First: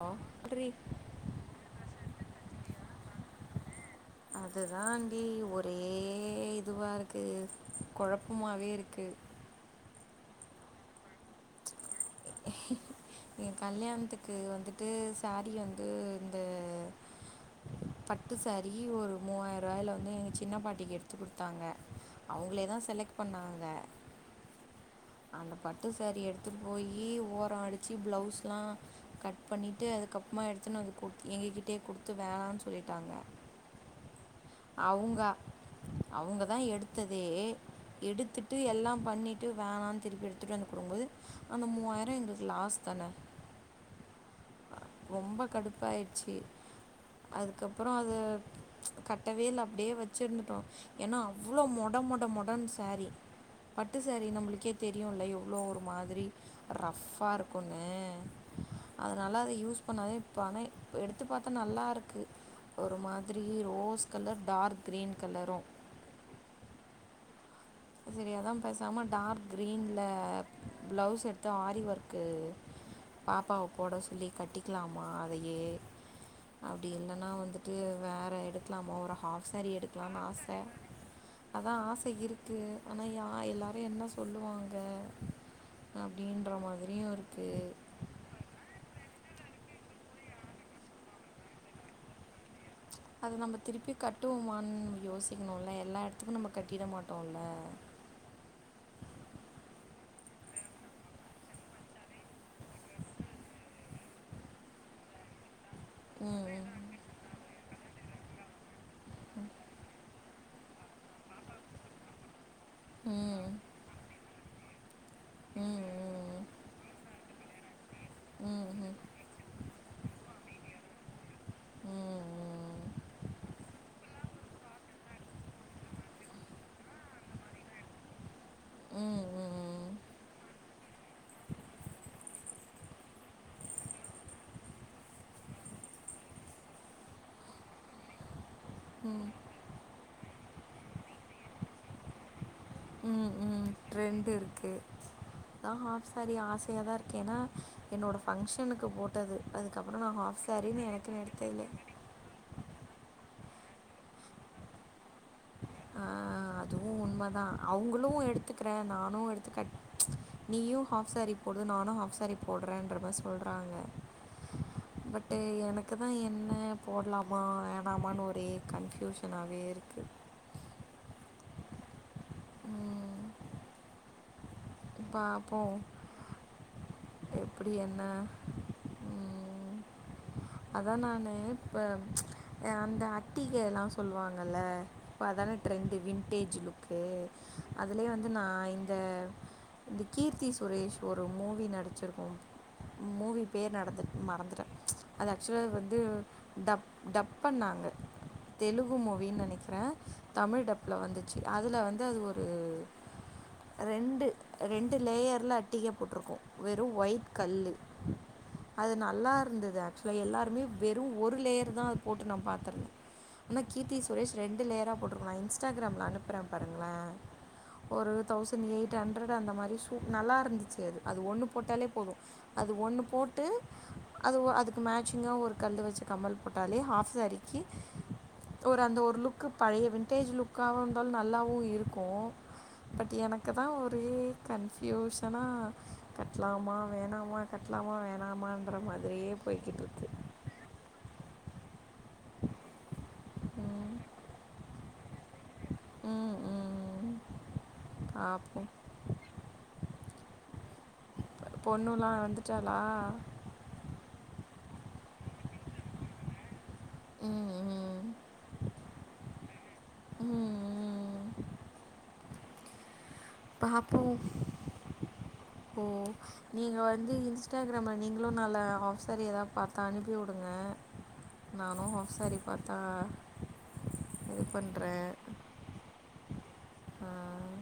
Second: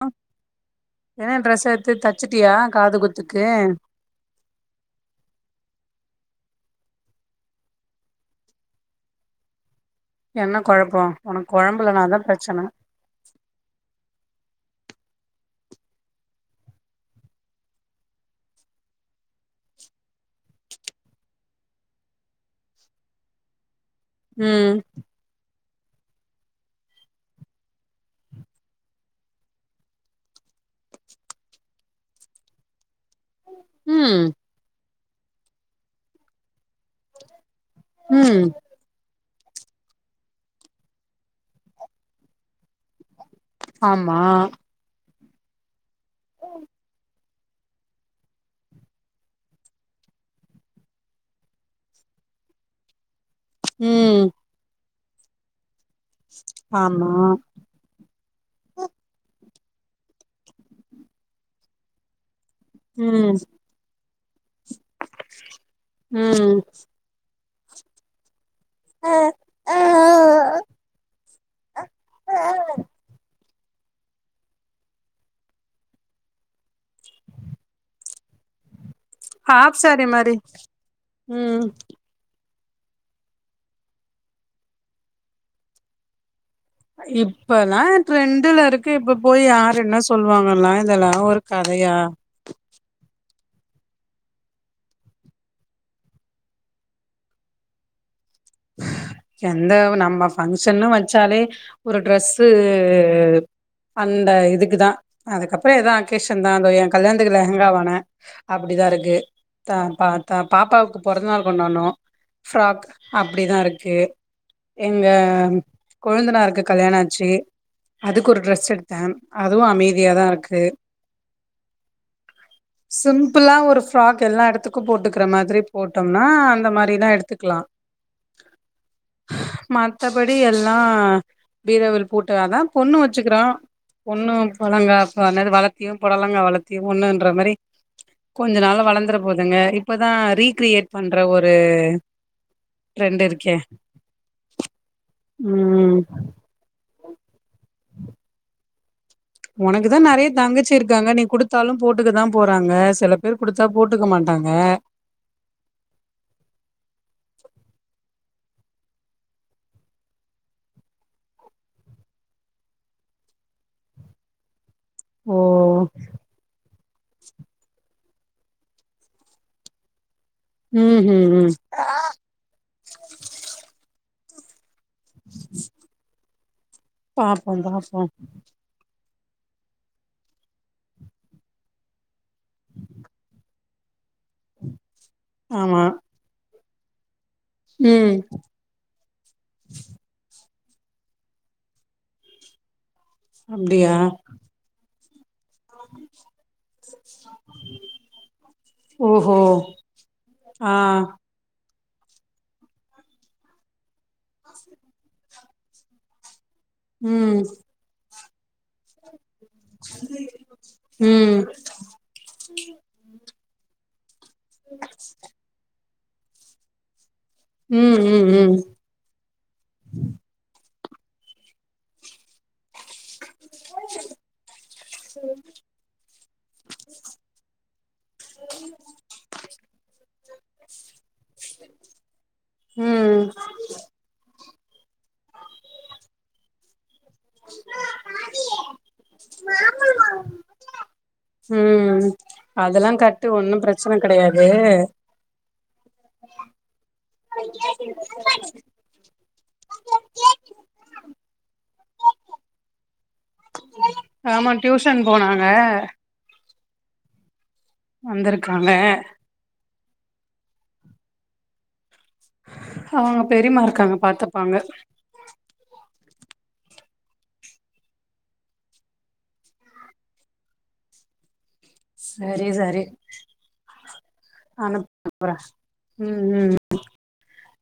Hello என்ன dress எடுத்து தச்சுட்டியா காது குத்துக்கு அதுதான்டி ஒரே இதுவாருக்கு கொழப்பமாவே இருக்கு என்ன கொழப்போ‌ உனக்கு கொழம் ஏ கல்யாண்த்துக்கு வந் துட்டு சாரீ வந்து இந்த பட்டு சாரி ஒரு மூவாயிருவாயில வந்து எங்க சின்ன பாட்டிக்கு எடுத்து குடுத்தாங்க அவுங்களேதா செலக்ட் பண்ணாங்க ம் அந்த பட்டு சாரீ எடுத்துட்டு போயி ஓரோ அடுச்சு ப்ளவுஸ்லா கட் பண்ணிட்டு அதுக்கப்மா எடுத்துனு வந்து குடுத்து எங்க கிட்டயே குடுத்து வேணானு சொல்லிட்டாங்க ம் அவுங்க அவுங்க தா எடுத்ததே ம் எடுத்துட்டு எல்லா பண்ணி ட்டு வேணான் திருப்பி எடுத்துட்டு வந்து குடுக்கும்போது அந்த மூவாயிரம் எங்களுக்கு லாஸ் தானே ஆமா ரொம்ப கடுப்பாயிருச்சு அதுக்கப்றோ அது ச் கட்டவே இல்ல அப்டியே வச்சுருந்துட்டோ ஏனா அவ்ளோ மொட மொ மொட னு சாரீ பட்டு ம் சரி நம்மளுக்கே தெரியுல எவ்ளோ ஒரு மாதிரி ஆமா ரஃபா இருக்குனு அது நால அத யூஸ் பண்ணாதே பண ப்ப எடுத்து பாத்தா நல்லாருக்கு ஒரு ம் மாதிரி rose colour dark green colour ம் சேரி அதா பேசாம டார்க் கிரீன்ல பிளவுஸ் எடுத்து ஆரி ஒர் க்கு பாப்பாவ போட சொல்லி கட்டிக்கலாமா அதையே அப்டி இல்லனா வந்துட்டு வேற எடுக்லாமோ ஹாஃப் சாரீ சாரி எடுக்லான்னு மாரி ஆச ம் அதா ஆசை இருக் கு ஆனா யா எல்லாரு என்ன சொல்லுவாங்க அப்டின் இப்பல்லா ட்ரெண்டுல இருக்கு இப்ப போய் யார் என்ன சொல்லுவாங்கல்லா இதெல்லா ஒரு கதையா அத நம்ப திருப்பி கட்டுவோமான் யோசிக்ணுல எல்லா இடத்துக்கு நம்ப கட்டிட மாட்டோல [inaudible] எந்த நம்ம பஃங்க்ஷன்னு வச்சாலே ஒரு ட்ரெஸ்ஸு அந்த இதுக்குதா அதுக்கப்ற எதா ம் அக்கேஷன்தா அந்த ஏ கல்யாண்த்துக்கு லெஹெங்கா வான அப்டிதா இருக்கு த பா த பாப்பாவுக்கு பொறந்த நாள் கொண்டான்னோ பிஃராக்கு ம் ம் அப்டிதா இருக்குது எங்க ம் கொழுந்தனாருக்கு கல்யாண ஆச்சி அதுக்கொரு ம் ட்ரெஸ் ம் ம் எடுத்த அதுவு அமைதியாதாருக்கு ம் ம் சிம்ப்பிளா ஒரு பிஃராக் எல்லா எடத்துக்கு போட்டுக்கிற மாரி போட்டம்னா அந்த மாரிலா எடுத்துக்லா ம் மத்தபடி எல் லா பீராவில் பூட்டு அதா பொண்ணு வச்சிகிறோ பொண்ணும் பொழங்காப் என்னது வளத்தியு பொடலங்கா வளத்தியு ஒன்னுன்ற மாரி கொஞ்ச நாள்ல வளந்தர போதுங்க இப்பதா ரீகிரியேட் பண்ற ஒரு ட்ரெண்ட் உம் இருக்கே உம் ட்ரெண்டிருக்கு தா ம் ஹாஃப் சேரி ஆசையாதாருக்கு ஏனா என்னோட பஃங்க்ஷனுக்கு ஒனக்குதா நெறைய தங்கச்சி இருக்காங்க எனக்குன்னு நீ எடுத்ததில்லை குடுத்தாலும் போட்டுக்தா போறாங்க சில பேரு குடுத்தா போட்டுக்க மாட்டாங்க ஆ அதுவு உண் மதா அவுங்குளு எடுத்துக்றே நானு எடுத்து கட் நீயு ஹாஃப் சேரி போடு நானு ஹாஃப்ஸ் சரிப் போட்றேன்றமா சொல்றாங்க ஓ பட்டு் எனக்குதா என்ன போட்லாமா வே ஆமான்னு ஒரே கன்ஃபியூஷனாவேருக்கு உம் உம் உம் பாப்போ பாப்போ எப்டி பாப்போ என்ன ம் அதா நானு இப்ப அ அந்த அட்டிகெலா சொல்லுவாங்கல இப்போ அதான ஆமா ட்ரெண்டு வின்டேஜ் லுக்கு அதுலியே ம் வந்து நா இந்த இந்த கீர்த்தி சுரேஷ் ஒரு மூவி நடிச்சிருக்கு மூவி பேர் அப்டியா நடந்துட் மறந்துட்ட அது ஆக்சுவலா வந்து டப் டப்பன்னாங் க தெலுகு மூவின் ஓஹோ நெனைக்கிறே தமிழ் ஆ டப்ல வந்துச்சு அதுல வந் து அது ஒரு ரெண்டு ரெண்டு லேயர்ல அட்டிக போட்ருக்கு வெறு ஒயிட் ம் கல்லு அது நல்லா இருந்தது ஆக்சுலா எல்லாருமே வெறு ஒரு ம் லேயர்தா அது போட்டு நா பாத்தர ஆனா கீர்த்தி சுரேஷ் ரெண்டு லேயரா போட்டிருக்கலா இன்ஸ்டாகிராம்ல அனுப்றே பாருங்ளே உம் உம் உம் அந்த மாரி சூப் நல்லாருந்துச்சு அது அது ஒன்னு போட்டாலே போது அது ஒன்னு போட் டு அது ஒ அதுக்கு மேட்சிங்கா ஒரு கல்லு வச்ச கம்மல் போட்டாலே ஹாஃப் சேரிக்கி ஒரு அந்த ஒரு லுக்கு பழைய விண்ட்டேஜ் லுக்காவந்தாலு நல்லாவு இருக்கு பட் ம் எனக்குதா ஒரே கன்ஃபியூஷனா கட்லாமா வேணாமா கட்லாமா வேணாமான்ற மாதிரியே போய்கிட்ருக்கு உம் அதுலா கட்டு ஒன்னு ம் பிரச்சன கெடையாது ம் ம் பொண்ணுலா வந்துட்டாளா ஆமா டியூஷன் போனாங்க உம் உம் வந்திருக்காங்க உம் உம் அவங்க பெரியமா இருக்காங்க பாப்போ பாத்துப்பாங்க ஓ நீங்க வந் ந்து இன்ஸ்டாகிராம நீங்ளு நல்ல ஹாஃப் சேரி எதாவ் பாத்தா அனுப்பிவுடுங்க செரி செரி இது பண்ணுறேன் அனுப்புற உம் உம் உம்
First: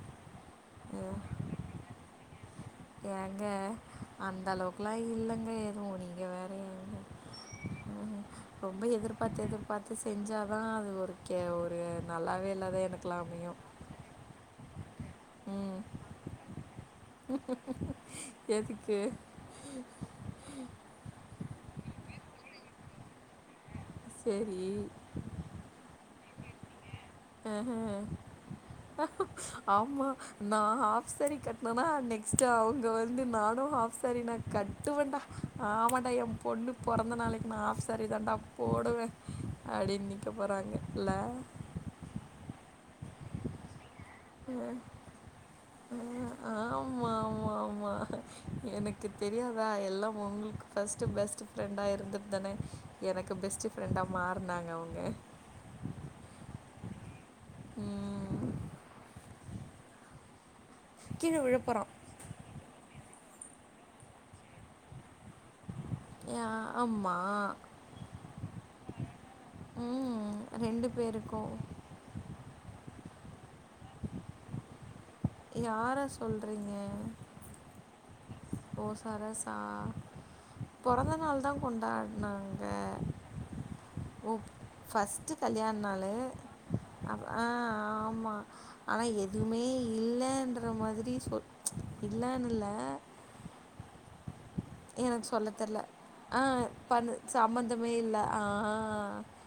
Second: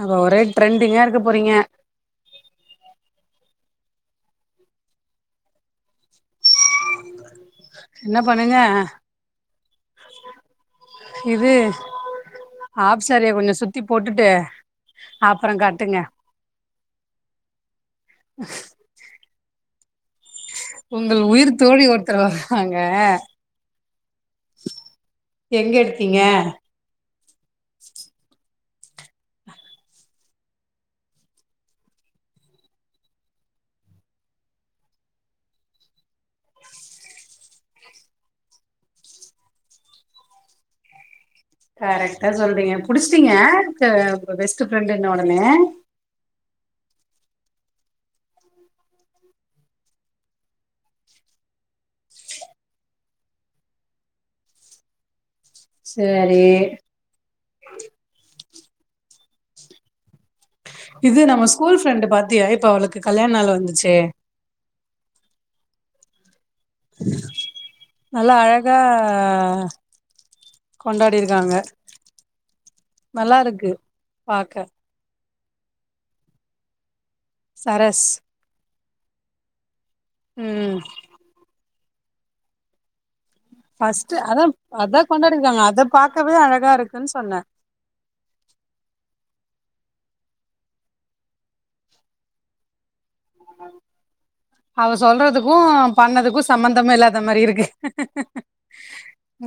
அங்க ஒரே ட்ரெண்டிங்கா இருக்க போறீங்க ஏங்க அந்த அளவுக்குல்லா இல்லங்க எதுவு நீங்க வேற ஏங்க ம் என்ன ம் பண்ணுங்க ரொம்ப எதிர்பாத்து எதிர்பாத்து செஞ்சா தா அது ஒரு கேவ் ஒரு நல்லாவே இல்லத எனக் சேரி கொஞ்சோ சுத்தி போட்டுட்டே அப்பறோ ம் கட்டுங்க எதுக்கு உங்கள் உயிர் தோழி ஒருத்தர் வராங்க சரி எங்க எடுத்தீங்க அ ஆ ம் ஆமா நா ஹாஃப் சாரி கட்னனா நெக்ஸ்ட்டு அவுங்க வந்து நானு ஹாஃப் சேரி நா கட்டுவேண்டா ஆமான்டா என் பொண்ணு பொறந்த நாளைக்கு நா ஹாஃப் சாரி தாண்டா போ போடுவே அப்டின்னு நிக்க போறாங்க இல்ல கரெக்ட்டா சொல்றீங்க புடிச்சிட்டீங்க த பெஸ்ட் அஹ், ஃப்ரெண்டுன்ன ஒடனையே ஆமா ஆமா ஆமா எனக்கு தெரியாதா எல்லா உங்களுக்கு ஃபர்ஸ்ட்டு பெஸ்ட்டு ஃப்ரெண்டா இருந்துட் தானே எனக்கு பெஸ்ட் ஃப்ரெண்டா மாறுனாங்க அவுங்க சேரி ம். இது கீழ நம்ம ஸ்கூல் விழப்போறோம். ஃப்ரெண்டு பாத்தியா இப்ப அவளுக்கு கல்யாண நாளு வந்துச்சே ஏ ஆ ஆம்மா நல்லா அழகா ம். கொண்டாடி இருக்காங்க பேருக்கும். நல்லா இருக்கு பாக்க யார சொல்றீங்க சரஸ் ஓ சரஸ்சா ம் பெறந்த நாள் தா கொண்டாடுனாங்க ஃபஸ்ட்டு அதான் அதா கொண்டாடிருக்காங்க கல்யாண அத நாள் பாக்கவே அழகா இருக்குனு சொன்னே ஆனா எதுவுமே இல்லன்ற மாதிரி சொ இல்லனுல்ல அவ எனக்கு சொல்ல சொல்றதுக்கு தெரில ஆ பண்ணதுக்கு சம்பந்தமே பண்ணு இல்லாத மாரி இருக்கு சம்மந்தமே இல்லை ஆ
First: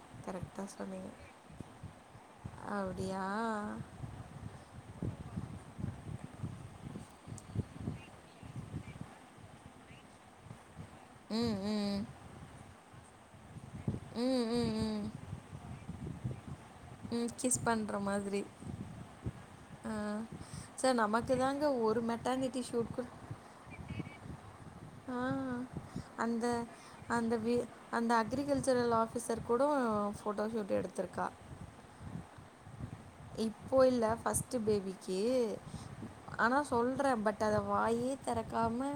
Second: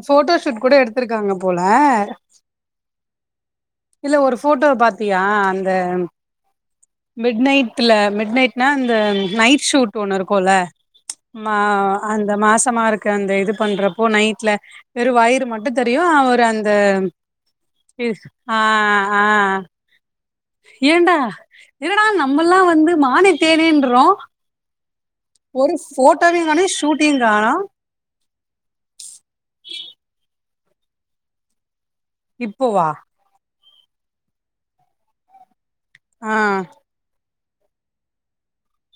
ஃபோட்டோஷூட் கரெக்டாக கூட சொன்னீங்க எடுத்திருக்காங்க போல அப்படியா இல்ல ஒரு ஃபோட்டோவ பாத்தியா அந்த ம் மிட் நைட்ல மிட் நைட்னா இந்த நைட் ஷூட் ஒன்னு இருக்கோல மா ம் ம் அந்த மாசமா இருக்க அந்த இது பண்றப்போ ம் நைட்ல ம் ம் வெறு வயிறு மட்டு தெரியு அவரு அந் அ ம் கிஸ் பண்ணுற ஸ் மாதிரி ஆ ஆ ஆ. சார் ஏண்டா நமக்கு தாங்க ஒரு என்னடா மெட்டர்னிட்டி நம்மல்லாம் ஷூட் வந்து கூட மானே தேனேன்றோ ஆ ஒரு போட்டோவையு அந்த காணோ ஷூட்டையு அந்த வி காணோ அந்த அக்ரிகல்ச்சரல் ஆஃபிசர் கூட ஃபோட்டோ ஷூட் எடுத்துருக்கா இப்போவா இப்போ இல்ல ஃபர்ஸ்ட் பேபிக்கு ஆ ஆனா சொல்றே பட் பட் அத வாயே தெறக்காம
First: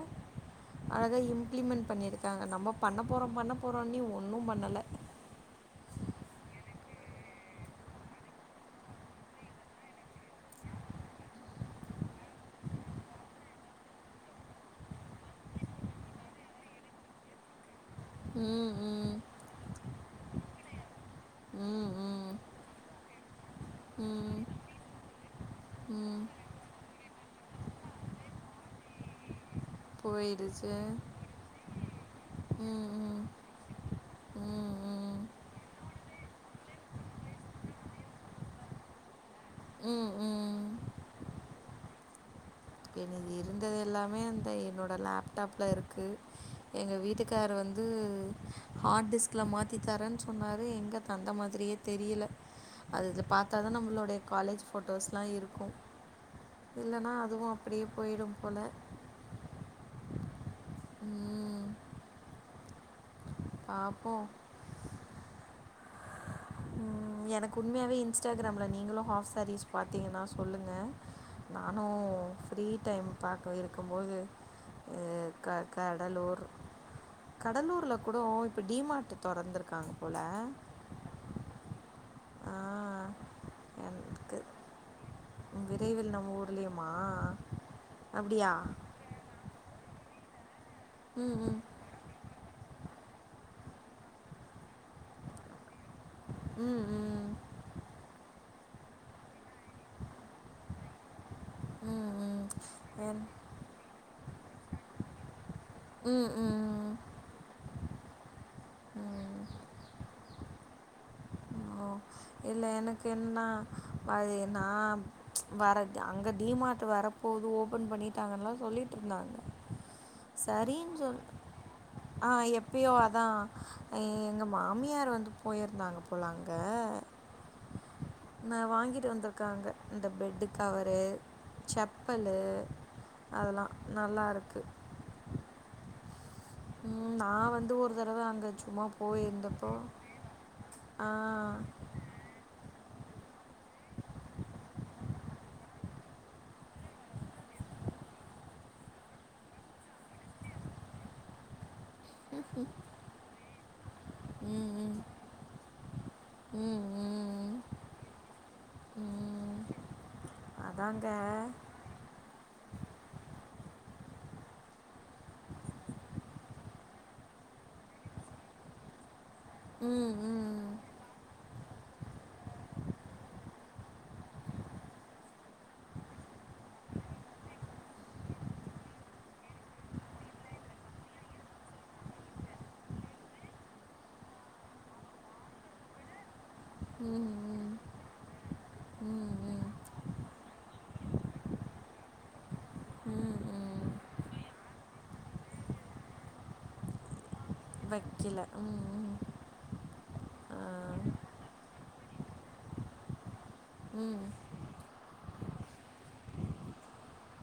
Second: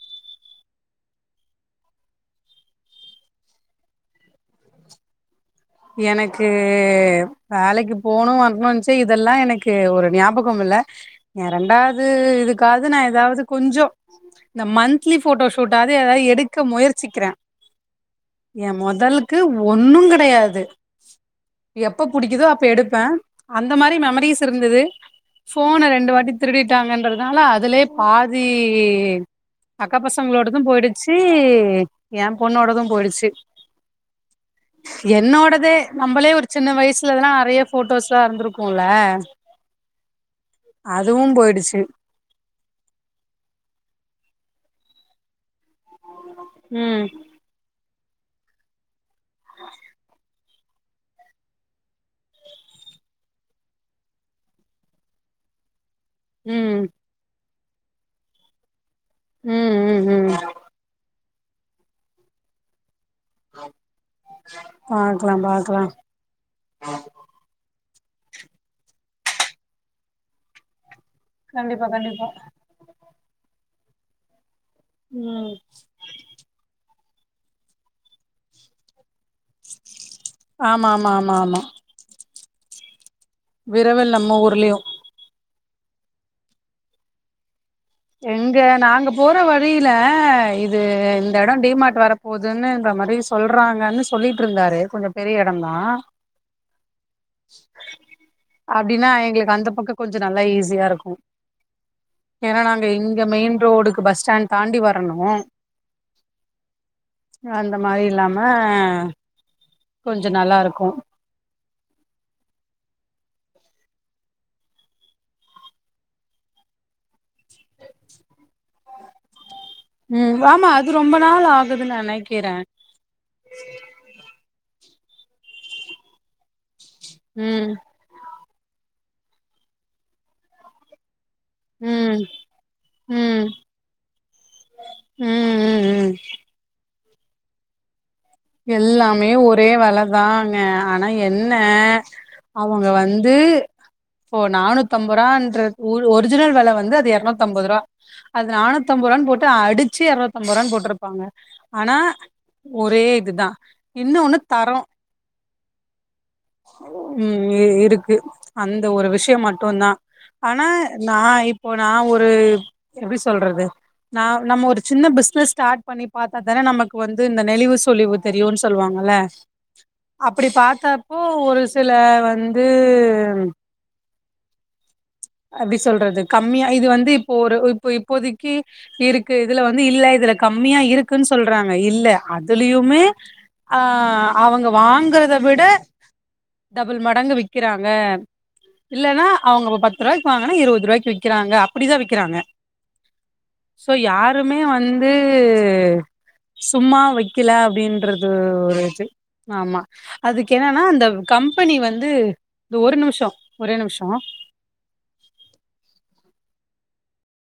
அத இம்பிளிமென்ட் பண்ணியிருக்காங்க நம்ம பண்ண போறோ பண்ண போறோ இன்னியு ஒன்னு பண்ணல [inaudible] எனக்கு வேலைக்கு போணு வரணோன்சே இதெல்லா எனக்கு ஒரு ஞாபகம் இல்ல எயா ரெண்டாவது இதுக்காது நான் ஏதாவது கொஞ்சோ இந்த மந்த்லி போட்டோ ஷூடாது ஏதாது எடுக்க முயற்சிக்கிறே ம். எயி ம். மொதல்கு ஒன்னு கெடையாது ம். எப்ப ம். புடிக்கிதோ அப்ப எடுப்பே அந்த மாரி ம். மெமரிஸ் இருந்தது ஃபோன ரெண்டு ம். வாட்டி திருடிட்டாங்கன்றதுனால அதுலயே பாதி அக்கா பசங்களோடதும் போயிடுச்சு. போயிடுச்சு என் ம். பொண்ணோடதும் ம். போயிடுச்சு ம். ம். என்னோட நம்மளே ஒரு சின்ன வயசுலல்லா நிறைய போட்டோஸ்லா இருந்திருக்குல்ல ம் ம் அதுவும் போயிடுச்சி இது இருந்தது எல்லாமே அந்த என்னோட லேப்டாப்ல இருக்கு எங்க ம் வீட்டுக்காரு வந்து ஹார்ட் டிஸ்க்ல மாத்தி தரன் சொன்னாரு எங்க தந்த மாதிரியே தெரியல அதுதுல பாத்தா தா நம்மளுடைய காலேஜ் போட்டோஸ்லா இருக்கு ம் இல்லன்னா அதுவும் அப்டியே போயிடும் போல ம் ம் ம் ம் பார்ப்போம் பாக்கலா பாக்கலா எனக்கு உண்மையாவே இன்ஸ்டாகிரம்ல நீங்களும் ஹாஃப் சாரீஸ் பாத்தீங்கன்னா சொல்லுங்க நானு கண்டிப்பா கண்டிப்பா ஃப்ரீ டைம் பாக்க இருக்கும்போது அஹ் ம் க கடலூர் கடலூர்ல கூடோ இப்போ டிமார்ட் தொறந்துருக் ஆமா ஆமா ஆமா ஆமா விரைவில் நம்ம ஊர்லயு உ விரைவில் நம்ம ஊர்லயுமா எங்க நாங்க போற வழியில து இந்த ம் எடம் டிமார்ட் வர போதுன்னு இந்த மா ரி சொல்றாங்கன்னு சொல்லிட்டு இருந்தாரு கொஞ்ச பெரிய எடம் தா ம் ம் அப்டின்னா எங்களுக்கு அந்த பக்கோ கொஞ்ச நல்லா ஈஸியா இருக்கு ம் ம் ஏன்னா நாங் இங்க என்- மெயின் ரோடுக்கு பஸ் ஸ்டாண்ட் தாண்டி வரணு ம் ம் ம் அந்த மாரி இல்லாம கொஞ்சோ நல்லா இருக்கு ஹோஹ் இல்ல எனக்கு என்னனா வ அது நா வரது அங்க டிமார்ட் வரப்போ போது ஓபன் பண்ணிட்டாங்கன்ளா சொல்லிட்டு இருந்தாங்க உம் ஆமா அது ரொம்ப நாள் ஆகுது ஆஹ் எப்பயோ அதான் எங்க மா மியார் வந்து போயிருந்தாங்க போல அங்க ம் நா வாங்கிட்டு வந்திருக்காங்க இந்த பெட்டு கவரு ம் செப்பலு ம் அதெல்லா நல்லா இருக்கு ம் ம் ம் உம் நா வந்து ஒரு தடவ அங்க சும்மா எல்லாமே ஒரே போயிருந்தப்போ விலைதாங்க ஆனா ஆ. என்ன அவுங்க வந்து போ நானூத்தம்பது ருபான்றது ஒ ஒரிஜினல் வில வந்து அது இரநூத்தம்பது ரூபா அது நானூத்தம்பது ரூபான்னு போட்டு அடிச்சு எறநூத்தம்பது ரூபான்னு போட்டிருப்பாங்க ஆனா ஒரே இதுதான் இன்னு ஒண்ணு ம், தரோம் ம். ம், உம் ம். இருக்கு அந்த ஒரு விஷ்யோ ம், மட்டுந்தா ஆனா அதாங்க நா இப்போ நா ஒரு எப்டி சொல்றது நா நம்ம ஒரு சின்ன பிசினஸ் ஸ்டார்ட் பண்ணி பாத்தா தானே நமக்கு வந்து இந்த நெளிவு சொழிவு தெரியும்ன்னு சொல்லுவாங்கல்ல ம் அப்டி ம் பாத்தப்போ ஒரு சில வந்து அப்டி சொல்றது கம்மியா இது வந்து இப்போ ஒரு இப்ப இப்போதைக்கு இருக்கு இதுல வந்து இல்ல கம்மியா இருக்குன்னு சொல்றாங்க இல்ல அதுலயுமே ஆஹ் அவுங்க வாங்கறத விட டபுள் ம் மடங்கு ம் விக்கிறாங்க இல்லன்னா ம் ம் அவங்க ப்ப பத் து ரூபாய்க்கு வாங்கனா இருவது ரூபாக்கு விக்கிறாங்க அப்டிதா விக்கிறாங்க ம் ம் சோ யாருமே வந்து சும்மா வைக் கீழ அப்படின்றது வைக்கல ஒரு ம் இது ம் ஆமா அதுக்கு ஆ, என்னன்னா அந்த கம்பெனி வந்து ஒரு நிமிஷ ஒரே நிமிஷோ ம்